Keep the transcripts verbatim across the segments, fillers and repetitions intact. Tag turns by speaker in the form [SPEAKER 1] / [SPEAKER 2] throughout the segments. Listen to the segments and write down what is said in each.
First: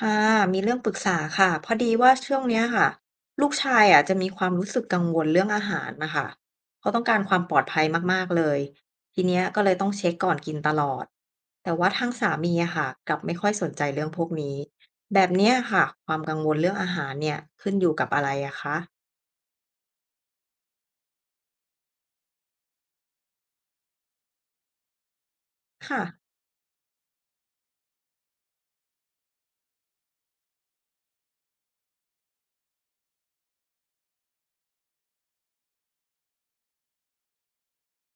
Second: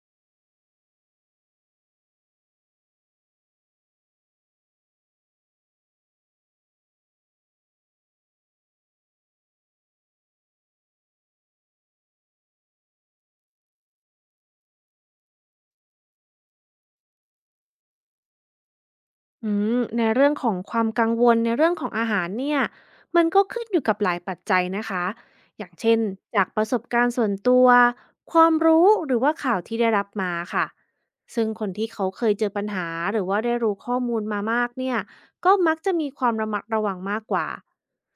[SPEAKER 1] ค่ะมีเรื่องปรึกษาค่ะพอดีว่าช่วงเนี้ยค่ะลูกชายอ่ะจะมีความรู้สึกกังวลเรื่องอาหารนะคะเขาต้องการความปลอดภัยมากๆเลยทีเนี้ยก็เลยต้องเช็คก่อนกินตลอดแต่ว่าทางสามีอะค่ะกลับไม่ค่อยสนใจเรื่องพวกนี้แบบเนี้ยค่ะความกังวลเรื่องอาหารเนี่ยขึ้นอยู่กับอะไรอะคะ
[SPEAKER 2] อืมในเรื่องของความกังวลในเรื่องของอาหารเนี่ยมันก็ขึ้นอยู่กับหลายปัจจัยนะคะอย่างเช่น
[SPEAKER 1] ค่ะ
[SPEAKER 2] จากประสบการณ์ส่วนตัวความรู้หรือว่าข่าวที่ได้รับมาค่ะซึ่งคนที่เขาเคยเจอปัญหาหรือว่าได้รู้ข้อมูลมามากเนี่ยก็มักจะมีความระมัดระวังมากกว่า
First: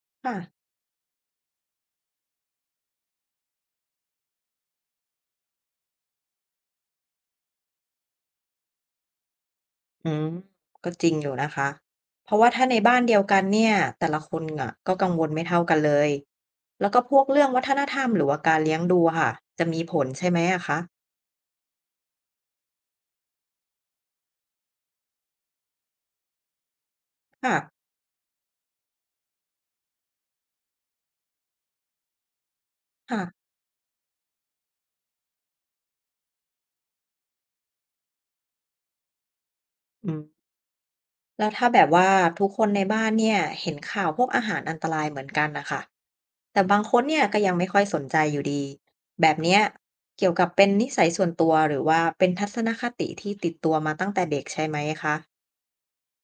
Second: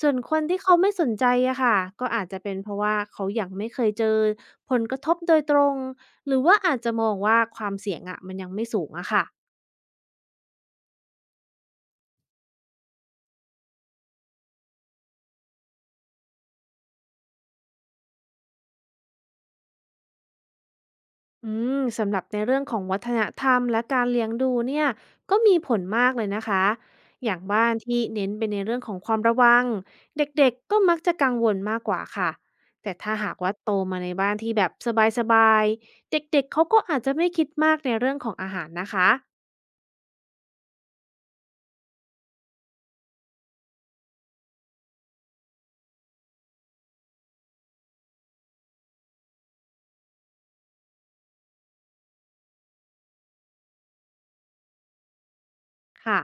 [SPEAKER 2] ส่วนค
[SPEAKER 1] ค่ะ
[SPEAKER 2] นที่เขาไม่สนใจอะค่ะก็อาจจะเป็นเพราะว่าเขายังไม่เคยเจอผลกระทบโดยตรงหรือว่าอาจจะมองว่าความเสี่ยงอะมันยังไม่สูงอะค่ะ
[SPEAKER 1] อืมก็จริงอยู่นะคะเพราะว่าถ้าในบ้านเดียวกันเนี่ยแต่ละคนอะก็กังวลไม่เท่ากันเลยแล้วก็พวกเรื่องวัฒนธรรมหรือว่าการเลี้ยงดูอะค่ะจะมีผลใช่ไหมอะคะ
[SPEAKER 2] อืมสำหรับในเรื่องของวัฒนธรรมและการเลี้ยงดูเนี่ยก็มีผลมากเลยนะคะ อย่าง
[SPEAKER 1] ค่ะ
[SPEAKER 2] บ้านที่เน้นไปในเรื่องของความระวังเด็กๆก็มักจะกังวลมากกว่าค่ะแต่ถ้า
[SPEAKER 1] ค่ะ
[SPEAKER 2] หากว่าโตมาในบ้านที่แบบสบายๆเด็กๆเขาก็อาจจะไม่คิดมากในเรื่องของอาหารนะคะ
[SPEAKER 1] อืมแล้วถ้าแบบว่าทุกคนในบ้านเนี่ยเห็นข่าวพวกอาหารอันตรายเหมือนกันนะคะแต่บางคนเนี่ยก็ยังไม่ค่อยสนใจอยู่ดีแบบเนี้ยเกี่ยวกับเป็นนิสัยส่วนตัวหรือว่าเป็นทัศนคติที่ติดตัวมาตั้งแต่เด็กใช่ไหมคะ
[SPEAKER 2] ค่ะ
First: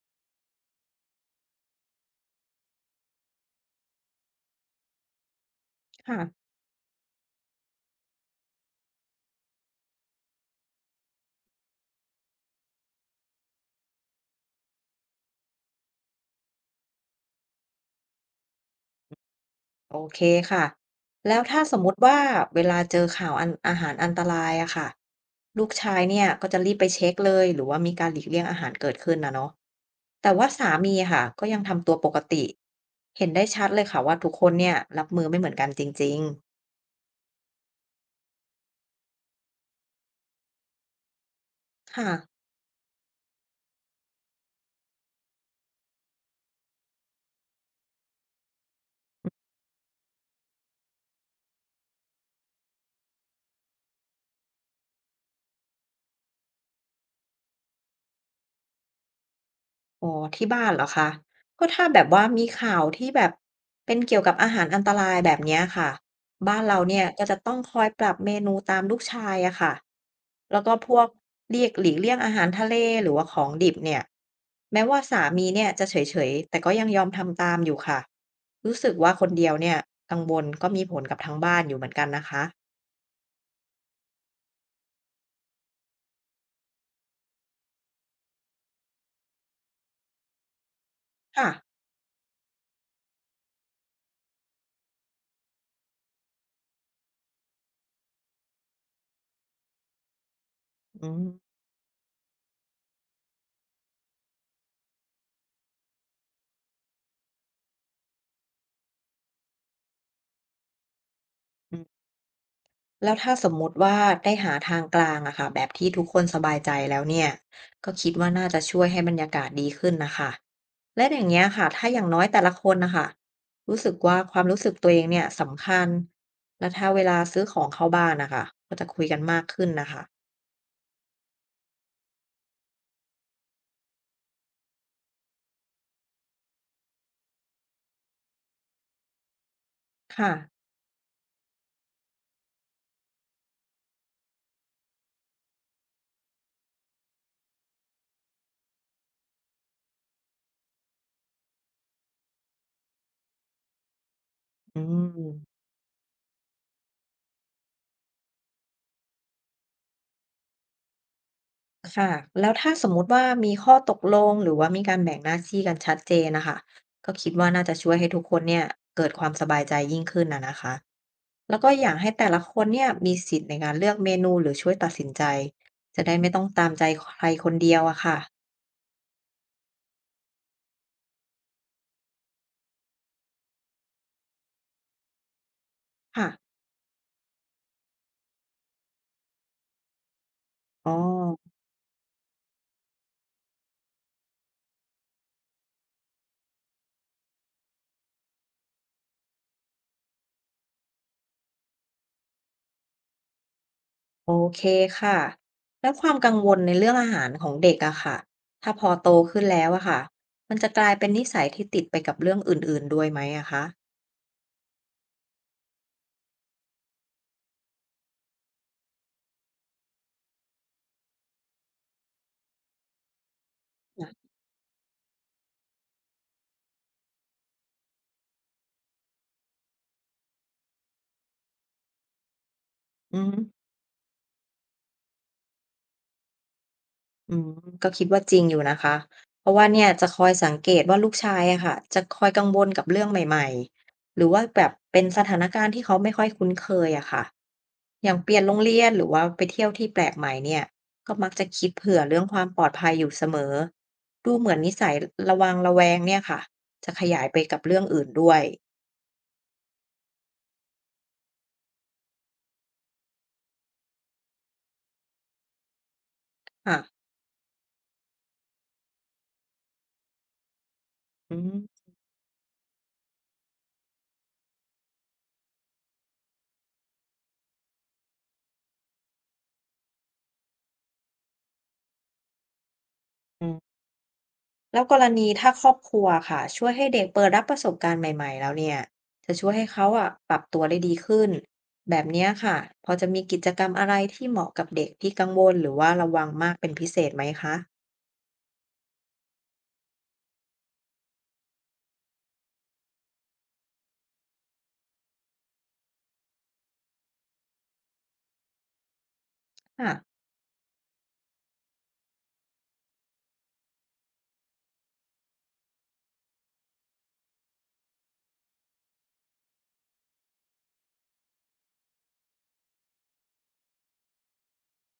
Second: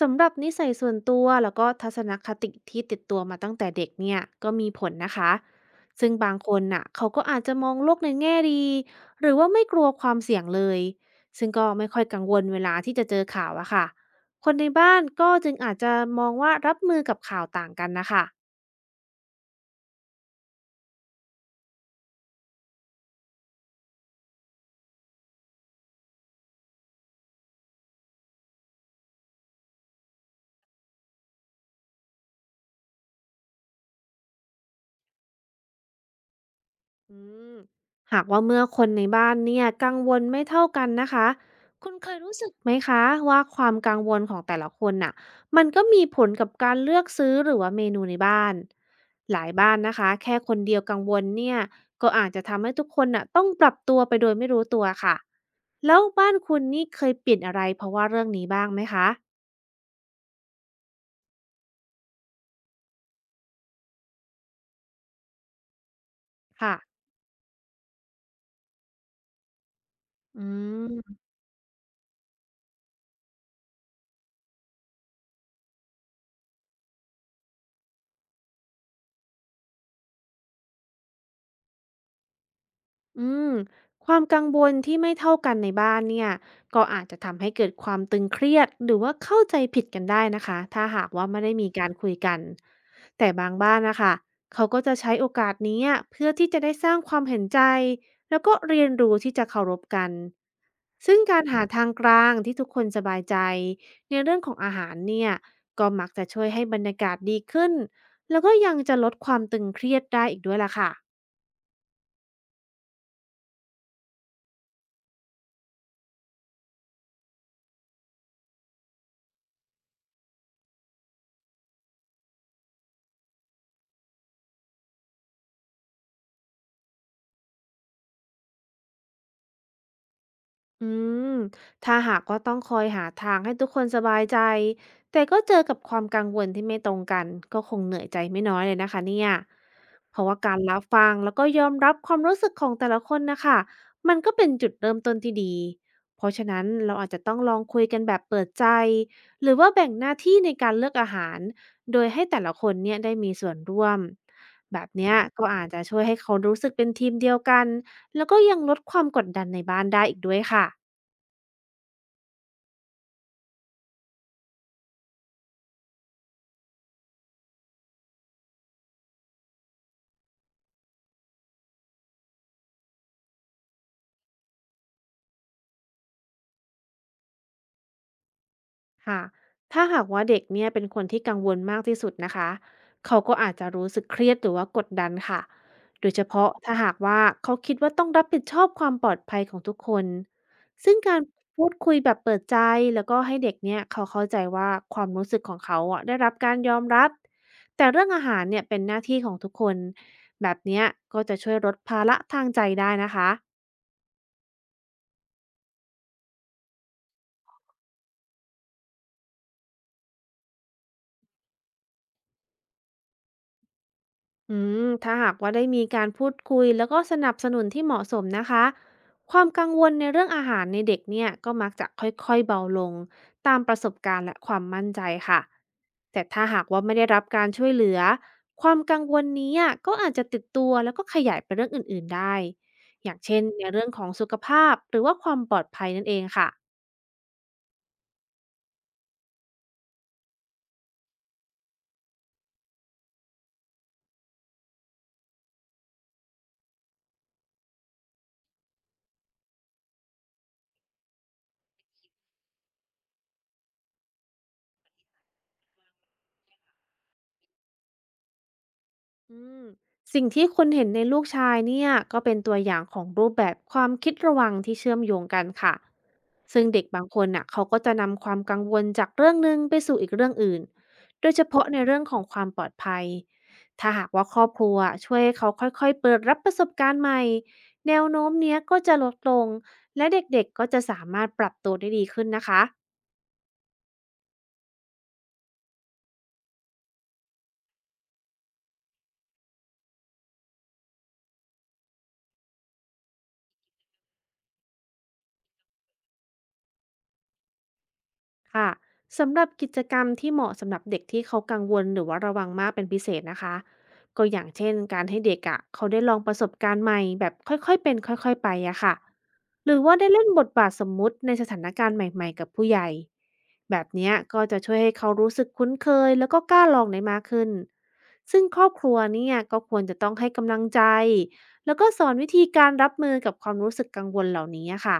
[SPEAKER 2] สำหรับนิสัยส่วนตัวแล้วก็ทัศนคติที่ติดตัวมาตั้งแต่เด็กเนี่ยก็มีผลนะคะซึ่งบาง
[SPEAKER 1] ค่ะ
[SPEAKER 2] คนน่ะเขาก็อาจจะมองโลกในแง่ดีหรือว่าไม่กลัวความเสี่ยงเลยซึ่งก็ไม่ค่อยกังวลเวลาที่จะเจอข่าวอะค่ะคนในบ้านก็จึงอาจจะมองว่ารับมือกับข่าวต่างกันนะคะ
[SPEAKER 1] โอเคค่ะแล้วถ้าสมมุติว่าเวลาเจอข่าวอันอาหารอันตรายอะค่ะลูกชายเนี่ยก็จะรีบไปเช็คเลยหรือว่ามีการหลีกเลี่ยงอาหารเกิดขึ้นนะเนาะแต่ว่าสามีอะค่ะก็ยังทำตัวปกติเห็นได้ชัดเลยค่ะว่าทุกคนเนี่ยรับมือไม่เหมือนกันจริงๆ
[SPEAKER 2] อืมหากว่าเมื่อคนในบ้านเนี่ยกังวลไม่เท่ากันนะคะคุณ
[SPEAKER 1] ค่ะ
[SPEAKER 2] เคยรู้สึกไหมคะว่าความกังวลของแต่ละคนน่ะมันก็มีผลกับการเลือกซื้อหรือว่าเมนูในบ้านหลายบ้านนะคะแค่คนเดียวกังวลเนี่ยก็อาจจะทำให้ทุกคนน่ะต้องปรับตัวไปโดยไม่รู้ตัวค่ะแล้วบ้านคุณนี่เคยเปลี่ยนอะไรเพราะว่าเรื่องนี้บ้างไหมคะ
[SPEAKER 1] อ๋อที่บ้านเหรอคะก็ถ้าแบบว่ามีข่าวที่แบบเป็นเกี่ยวกับอาหารอันตรายแบบเนี้ยค่ะบ้าน
[SPEAKER 2] ค่ะ
[SPEAKER 1] เราะเนี่ยก็จะต้องคอยปรับเมนูตามลูกชายอะค่ะ
[SPEAKER 2] อื
[SPEAKER 1] แล้วก็พวก
[SPEAKER 2] ม
[SPEAKER 1] เรียกหลีกเลี่ยงอาหารทะเลหรือว่าของดิบเนี่ยแม้ว่าสามีเนี่ยจะเฉยๆแต่ก็ยังยอมทำตามอยู่ค่ะรู้สึกว่าคนเดียวเนี่ยกังวลก็มีผลกับทั้งบ้านอยู่เหมือนกันนะคะ
[SPEAKER 2] อืมความกังวลที่ไม่เท่ากันในบ้านเนี่ยก็อาจจะทำให้เกิดความตึงเครียดหรือว่าเข้าใจผิดกันได้นะคะถ้าหากว่าไม่
[SPEAKER 1] ค่ะ
[SPEAKER 2] ได้มีการคุยกันแต่บางบ้านนะคะเขาก็จะใช้โอกาสนี้อะเพื่อที่จะได้สร้างความเห็นใจแล้วก็เรียนรู้ที่จะเคารพกัน
[SPEAKER 1] อื
[SPEAKER 2] ซึ่ง
[SPEAKER 1] ม
[SPEAKER 2] การหาทางกลางที่ทุกคนสบายใจในเรื่องของอาหารเนี่ยก็มักจะช่วยให้บรรยากาศดีขึ้นแล้วก็ยังจะลดความตึงเครียดได้อีกด้วยล่ะค่ะ
[SPEAKER 1] แล้วถ้าสมมุติว่าได้หาทางกลางอะค่ะแบบที่ทุกคนสบายใจแล้วเนี่ยก็คิดว่าน่าจะช่วยให้บรรยากาศดีขึ้นนะคะและอย่างเงี้ยค่ะถ้าอย่างน้อยแต่ละคนนะคะรู้สึกว่าความรู้สึกตัวเองเนี่ยสำคัญและถ้าเวลาซื้อของเข้าบ้านนะคะก็จะคุยกันมากขึ้นนะคะ
[SPEAKER 2] อืมถ้าหากว่าต้องคอยหาทางให้ทุกคนสบายใจแต่ก็เจอกับความกังวลที่ไม่ตรงกันก็คงเหนื่อยใจไม่น้อยเลยนะคะเนี่ยเพราะ
[SPEAKER 1] ค่ะ
[SPEAKER 2] ว่าการรับฟังแล้วก็ยอมรับความรู้สึกของแต่ละคนนะคะมันก็เป็นจุดเริ่มต้นที่ดีเพราะฉะนั้นเราอาจจะต้องลองคุยกันแบบเปิดใจหรือว่าแบ่งหน้าที่ในการเลือกอาหารโดยให้แต่ละคนเนี่ยได้มีส่วนร่วม
[SPEAKER 1] อื
[SPEAKER 2] แบบเนี้ยก็
[SPEAKER 1] ม
[SPEAKER 2] อาจจะช่วยให้เขารู้สึกเป็นทีมเดียวกัน แล้วก็ยังลดความกดดันในบ้านได้อีกด้วยค่ะ
[SPEAKER 1] ค่ะแล้วถ้าสมมุติว่ามีข้อตกลงหรือว่ามีการแบ่งหน้าที่กันชัดเจนนะคะก็คิดว่าน่าจะช่วยให้ทุกคนเนี่ยเกิดความสบายใจยิ่งขึ้นนะนะคะแล้วก็อยากให้แต่ละคนเนี่ยมีสิทธิ์ในการเลือกเมนูหรือช่วยตัดสินใจจะได้ไม่ต้องตามใจใครคนเดียวอะค่ะ
[SPEAKER 2] ค่ะถ้าหากว่าเด็กเนี่ยเป็นคนที่กังวลมากที่สุดนะคะเขาก็อาจจะรู้สึกเครียดหรือว่ากดดันค่ะ โดยเฉ
[SPEAKER 1] ค่ะ
[SPEAKER 2] พาะถ้าหากว่าเขาคิดว่าต้องรับผิดชอบความปลอดภัยของทุกคน
[SPEAKER 1] อ๋อ
[SPEAKER 2] ซึ่งการพูดคุยแบบเปิดใจแล้วก็ให้เด็กเนี่ยเขาเข้าใจว่าความรู้สึกของเขาอะได้รับการยอมรับ แต่เรื่องอาหารเนี่ยเป็นหน้าที่ของทุกคนแบบเนี้ยก็จะช่วยลดภาระทางใจได้นะคะ
[SPEAKER 1] โอเคค่ะแล้วความกังวลในเรื่องอาหารของเด็กอะค่ะถ้าพอโตขึ้นแล้วอะค่ะมันจะกลายเป็นนิสัยที่ติดไปกับเรื่องอื่นๆด้วยไหมอะคะ
[SPEAKER 2] อืมถ้าหากว่าได้มีการพูดคุยแล้วก็สนับสนุนที่เหมาะสมนะคะความกังวลในเรื่องอาหารในเด็กเนี่ยก็มักจะค่อยๆเบาลงตามประสบการณ์และความมั่นใจค่ะแต่ถ้าหากว่าไม่ได้รับการช่วยเหลือความกังวลนี้อะก็อาจจะติดตัวแล้วก็ขยายไปเรื่องอื่นๆได้อ
[SPEAKER 1] อื
[SPEAKER 2] ย่าง
[SPEAKER 1] ม
[SPEAKER 2] เช่นในเรื่องของสุขภาพหรือว่าความปลอดภัยนั่นเองค่ะ
[SPEAKER 1] อืมก็คิดว่าจริงอยู่นะคะ เพราะว่าเนี่ยจะคอยสังเกตว่าลูกชายอะค่ะจะคอยกังวลกับเรื่องใหม่ๆ หรือว่าแบบเป็นสถานการณ์ที่เขาไม่ค่อยคุ้นเคยอะค่ะอย่างเปลี่ยนโรงเรียนหรือว่าไปเที่ยวที่แปลกใหม่เนี่ยก็มักจะคิดเผื่อเรื่องความปลอดภัยอยู่เสมอดูเหมือนนิสัยระวังระแวงเนี่ยค่ะจะขยายไปกับเรื่องอื่นด้วย
[SPEAKER 2] อืมสิ่งที่คุณเห็นในลูกชายเนี่ยก็เป็นตัวอย่างของรูปแบบความคิดระวังที่เชื่อมโยงกันค่ะซึ่ง
[SPEAKER 1] ค่ะ
[SPEAKER 2] เด็กบางคนน่ะเขาก็จะนำความกังวลจากเรื่องหนึ่งไปสู่อีกเรื่องอื่นโด
[SPEAKER 1] อื
[SPEAKER 2] ยเฉพาะใน
[SPEAKER 1] ม
[SPEAKER 2] เรื่องของความปลอดภัยถ้าหากว่าครอบครัวช่วยให้เขาค่อยๆเปิดรับประสบการณ์ใหม่แนวโน้มเนี้ยก็จะลดลงและเด็กๆก็จะสามารถปรับตัวได้ดีขึ้นนะคะ
[SPEAKER 1] แล้วกรณีถ้าครอบครัวค่ะช่วยให้เด็กเปิดรับประสบการณ์ใหม่ๆแล้วเนี่ยจะช่วยให้เขาอะปรับตัวได้ดีขึ้นแบบเนี้ยค่ะพอจะมีกิจกรรมอะไรที่เหมาะกับเด็กที่กังวลหรือว่าระวังมากเป็นพิเศษไหมคะ
[SPEAKER 2] ค่ะสำหรับกิจกรรมที่เหมาะสำหรับเด็กที่เขากังวลหรือว่าระวังมากเป็นพิเศษนะคะก็อย่างเช่นการให้เด็กอะะเขาได้ลองประสบการณ์ใหม่แบบค่อยๆเป็นค่อยๆไปอะค่ะหรือ
[SPEAKER 1] ค่ะ
[SPEAKER 2] ว่าได้เล่นบทบาทสมมุติในสถานการณ์ใหม่ๆกับผู้ใหญ่แบบเนี้ยก็จะช่วยให้เขารู้สึกคุ้นเคยแล้วก็กล้าลองได้มากขึ้นซึ่งครอบครัวเนี่ยก็ควรจะต้องให้กำลังใจแล้วก็สอนวิธีการรับมือกับความรู้สึกกังวลเหล่านี้อะค่ะ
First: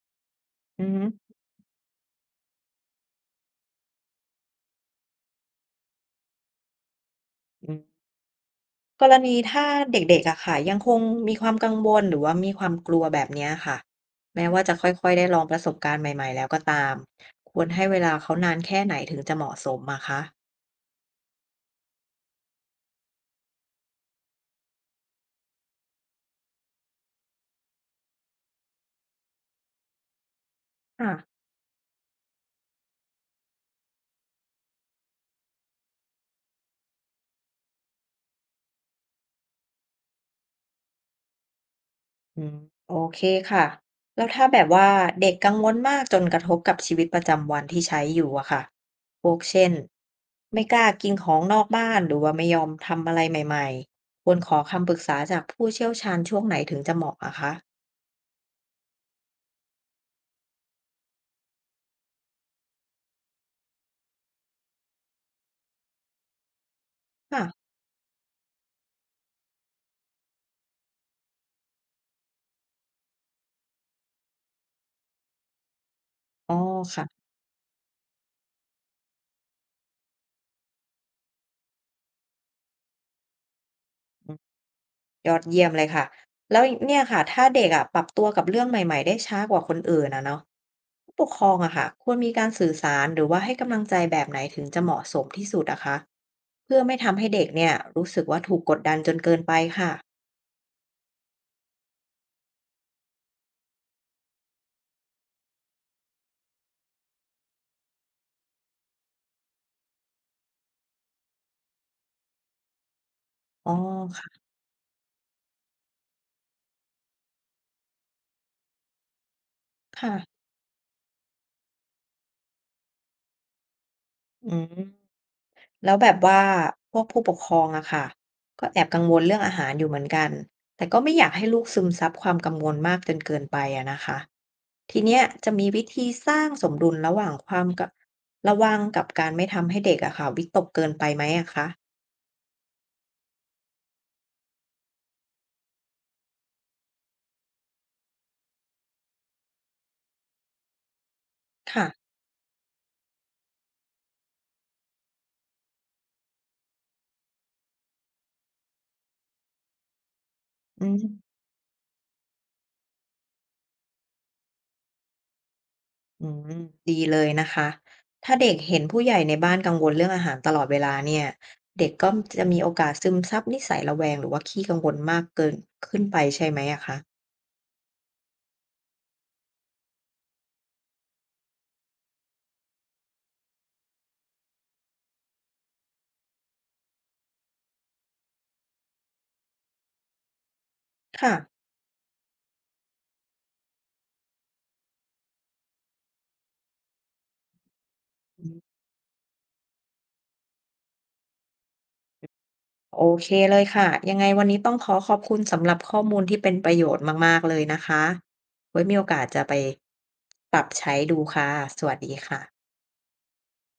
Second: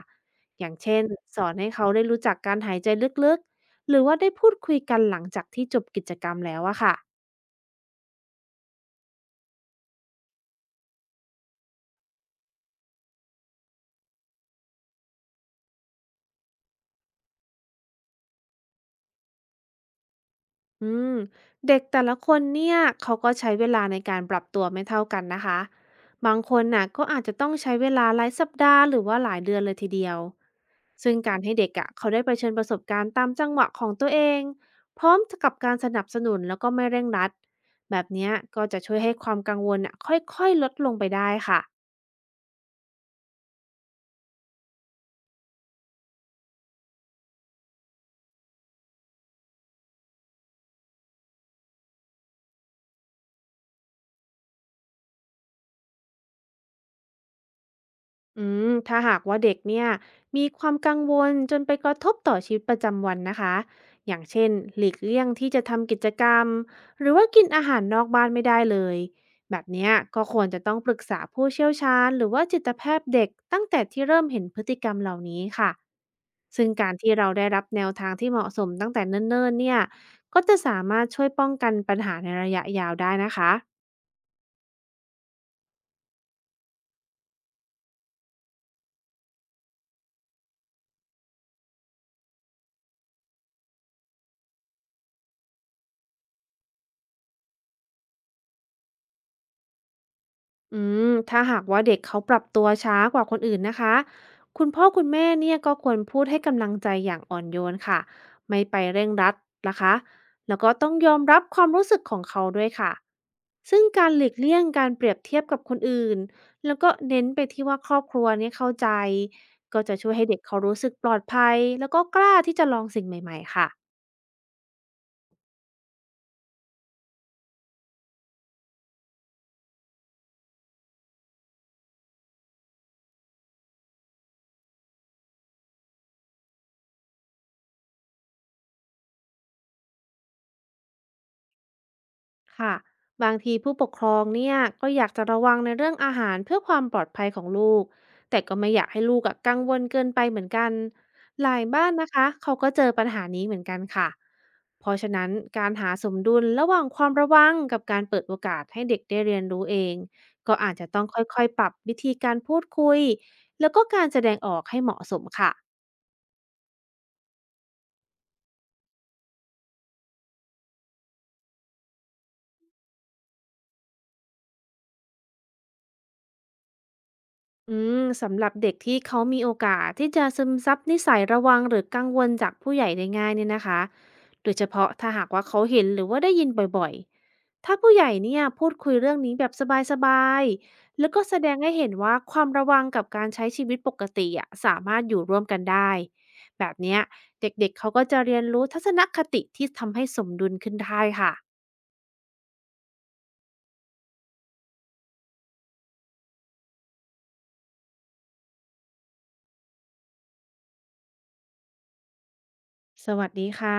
[SPEAKER 2] อย่าง
[SPEAKER 1] อือ
[SPEAKER 2] เช่
[SPEAKER 1] ฮึ
[SPEAKER 2] นสอนให้เขาได้รู้จักการหายใจลึกๆหรือว่าได้พูดคุยกันหลังจากที่จบกิจกรรมแล้วอะค่ะ
[SPEAKER 1] อืมกรณีถ้าเด็กๆอะค่ะยังคงมีความกังวลหรือว่ามีความกลัวแบบเนี้ยค่ะแม้ว่าจะค่อยๆได้ลองประสบการณ์ใหม่ๆแล้วก็ตามควรให้เวลาเขานานแค่ไหนถึงจะเหมาะสมอะคะ
[SPEAKER 2] อืมเด็กแต่ละคนเนี่ยเขาก็ใช้เวลาในการปรับตัวไม่เท่ากันนะคะบางคนน่ะก็อาจจะต้องใช้เวลาหลายสัปดาห์หรือว่าหลายเดือนเลยทีเดียว
[SPEAKER 1] ค่ะ
[SPEAKER 2] ซึ่งการให้เด็กอะเขาได้เผชิญประสบการณ์ตามจังหวะของตัวเองพร้อมกับการสนับสนุนแล้วก็ไม่เร่งรัดแบบเนี้ยก็จะช่วยให้ความกังวลน่ะค่อยๆลดลงไปได้ค่ะ
[SPEAKER 1] อืมโอเคค่ะแล้วถ้าแบบว่าเด็กกังวลมากจนกระทบกับชีวิตประจำวันที่ใช้อยู่อะค่ะพวกเช่นไม่กล้ากินของนอกบ้านหรือว่าไม่ยอมทำอะไรใหม่ๆควรขอคำปรึกษาจากผู้เชี่ยวชาญช่วงไหนถึงจะเหมาะอะคะ
[SPEAKER 2] อืมถ้าหากว่าเด็กเนี่ยมีความกังวลจนไปกระทบต่อชีวิตประจำวันนะคะอย่างเช่นหลีกเลี่ยงที่จะทำกิจกรรมหรือว่า
[SPEAKER 1] ค่ะ
[SPEAKER 2] กินอาหารนอกบ้านไม่ได้เลยแบบเนี้ยก็ควรจะต้องปรึกษาผู้เชี่ยวชาญหรือว่าจิตแพทย์เด็กตั้งแต่ที่เริ่มเห็นพฤติกรรมเหล่านี้ค่ะ
[SPEAKER 1] อ๋อ
[SPEAKER 2] ซึ่งการที่
[SPEAKER 1] ค่ะ
[SPEAKER 2] เราได้รับแนวทางที่เหมาะสมตั้งแต่เนิ่นๆเนี่ยก็จะสามารถช่วยป้องกันปัญหาในระยะยาวได้นะคะ
[SPEAKER 1] อืมยอดเยี่ยมเลยค่ะแล้วเนี่ยค่ะถ้าเด็กอะปรับตัวกับเรื่องใหม่ๆได้ช้ากว่าคนอื่นอะเนาะผู้ปกครองอะค่ะควรมีการสื่อสารหรือว่าให้กำลังใจแบบไหนถึงจะเหมาะสมที่สุดอะคะ เพื่อไม่ทำให้เด็กเนี่ยรู้สึกว่าถูกกดดันจนเกินไปค่ะ
[SPEAKER 2] อืมถ้าหากว่าเด็กเขาปรับตัวช้ากว่าคนอื่นนะคะ คุณพ่อคุณแม่เนี่ยก็ควรพูดให้กำลังใจอย่างอ่อนโยนค่ะ ไม่ไปเร่งรัดนะคะแล้วก็ต้องยอมรับความรู้สึกของเขาด้วยค่ะ
[SPEAKER 1] อ๋อ
[SPEAKER 2] ซึ่งการหลีก
[SPEAKER 1] ค่ะ
[SPEAKER 2] เลี่ยงการเปรียบเทียบกับคนอื่น แล้วก็เน้นไปที่ว่าครอบครัวเนี่ยเข้าใจ ก็จะช่วยให้เด็
[SPEAKER 1] ค่ะ
[SPEAKER 2] กเขารู้สึกปลอดภัยแล้วก็กล้าที่จะลองสิ่งใหม่ๆค่ะ
[SPEAKER 1] อืมแล้วแบบว่าพวกผู้ปกครองอะค่ะก็แอบกังวลเรื่องอาหารอยู่เหมือนกัน แต่ก็ไม่อยากให้ลูกซึมซับความกังวลมากจนเกินไปอะนะคะทีเนี้ยจะมีวิธีสร้างสมดุลระหว่างความกะระวังกับการไม่ทำให้เด็กอะค่ะวิตกเกินไปไหมอะคะ
[SPEAKER 2] ค่ะบางทีผู้ปกครองเนี่ยก็อยากจะระวังในเรื่องอาหารเพื่อความปลอดภัยของลูกแต่ก็ไม่อยากให้ลูกอะกังวลเกินไปเหมือนกันหลาย
[SPEAKER 1] ค่ะ
[SPEAKER 2] บ้านนะคะเขาก็เจอปัญหานี้เหมือนกันค่ะเพราะฉะนั้นการหาสมดุลระหว่างความระวังกับการเปิดโอกาสให้เด็กได้เรียนรู้เองก็อาจ
[SPEAKER 1] อื
[SPEAKER 2] จะต้อง
[SPEAKER 1] ม
[SPEAKER 2] ค่อยๆปรับวิธีการพูดคุยแล้วก็การแสดงออกให้เหมาะสมค่ะ
[SPEAKER 1] อืมดีเลยนะคะ ถ้าเด็กเห็นผู้ใหญ่ในบ้านกังวลเรื่องอาหารตลอดเวลาเนี่ย เด็กก็จะมีโอกาสซึมซับนิสัยระแวงหรือว่าขี้กังวลมากเกินขึ้นไปใช่ไหมอะคะ
[SPEAKER 2] อืมสำหรับเด็กที่เขามีโอกาสที่จะซึมซับนิสัยระวังหรือกังวลจากผู้ใหญ่ได้ง่ายเนี่ยนะคะ โดยเฉพาะถ้าหากว่าเขาเห็นหรือว่าได้ยินบ่อยๆ ถ้าผู้ใหญ่เนี่ยพูดคุยเรื่องนี้แบบสบายๆ แล้วก็
[SPEAKER 1] ค่ะ
[SPEAKER 2] แสดงให้เห็นว่าความระวังกับการใช้ชีวิตปกติอะสามารถอยู่ร่วมกันได้แบบเนี้ยเด็กๆเขาก็จะเรีย
[SPEAKER 1] อื
[SPEAKER 2] นรู้
[SPEAKER 1] ม
[SPEAKER 2] ทัศนคติที่ทำให้สมดุลขึ้นได้ค่ะ
[SPEAKER 1] โอเคเลยค่ะ ยังไงวันนี้ต้องขอขอบคุณสำหรับข้อมูลที่เป็นประโยชน์มากๆเลยนะคะไว้มีโอกาสจะไปปรับใช้ดูค่ะ สวัสดีค่ะ
[SPEAKER 2] สวัสดีค่ะ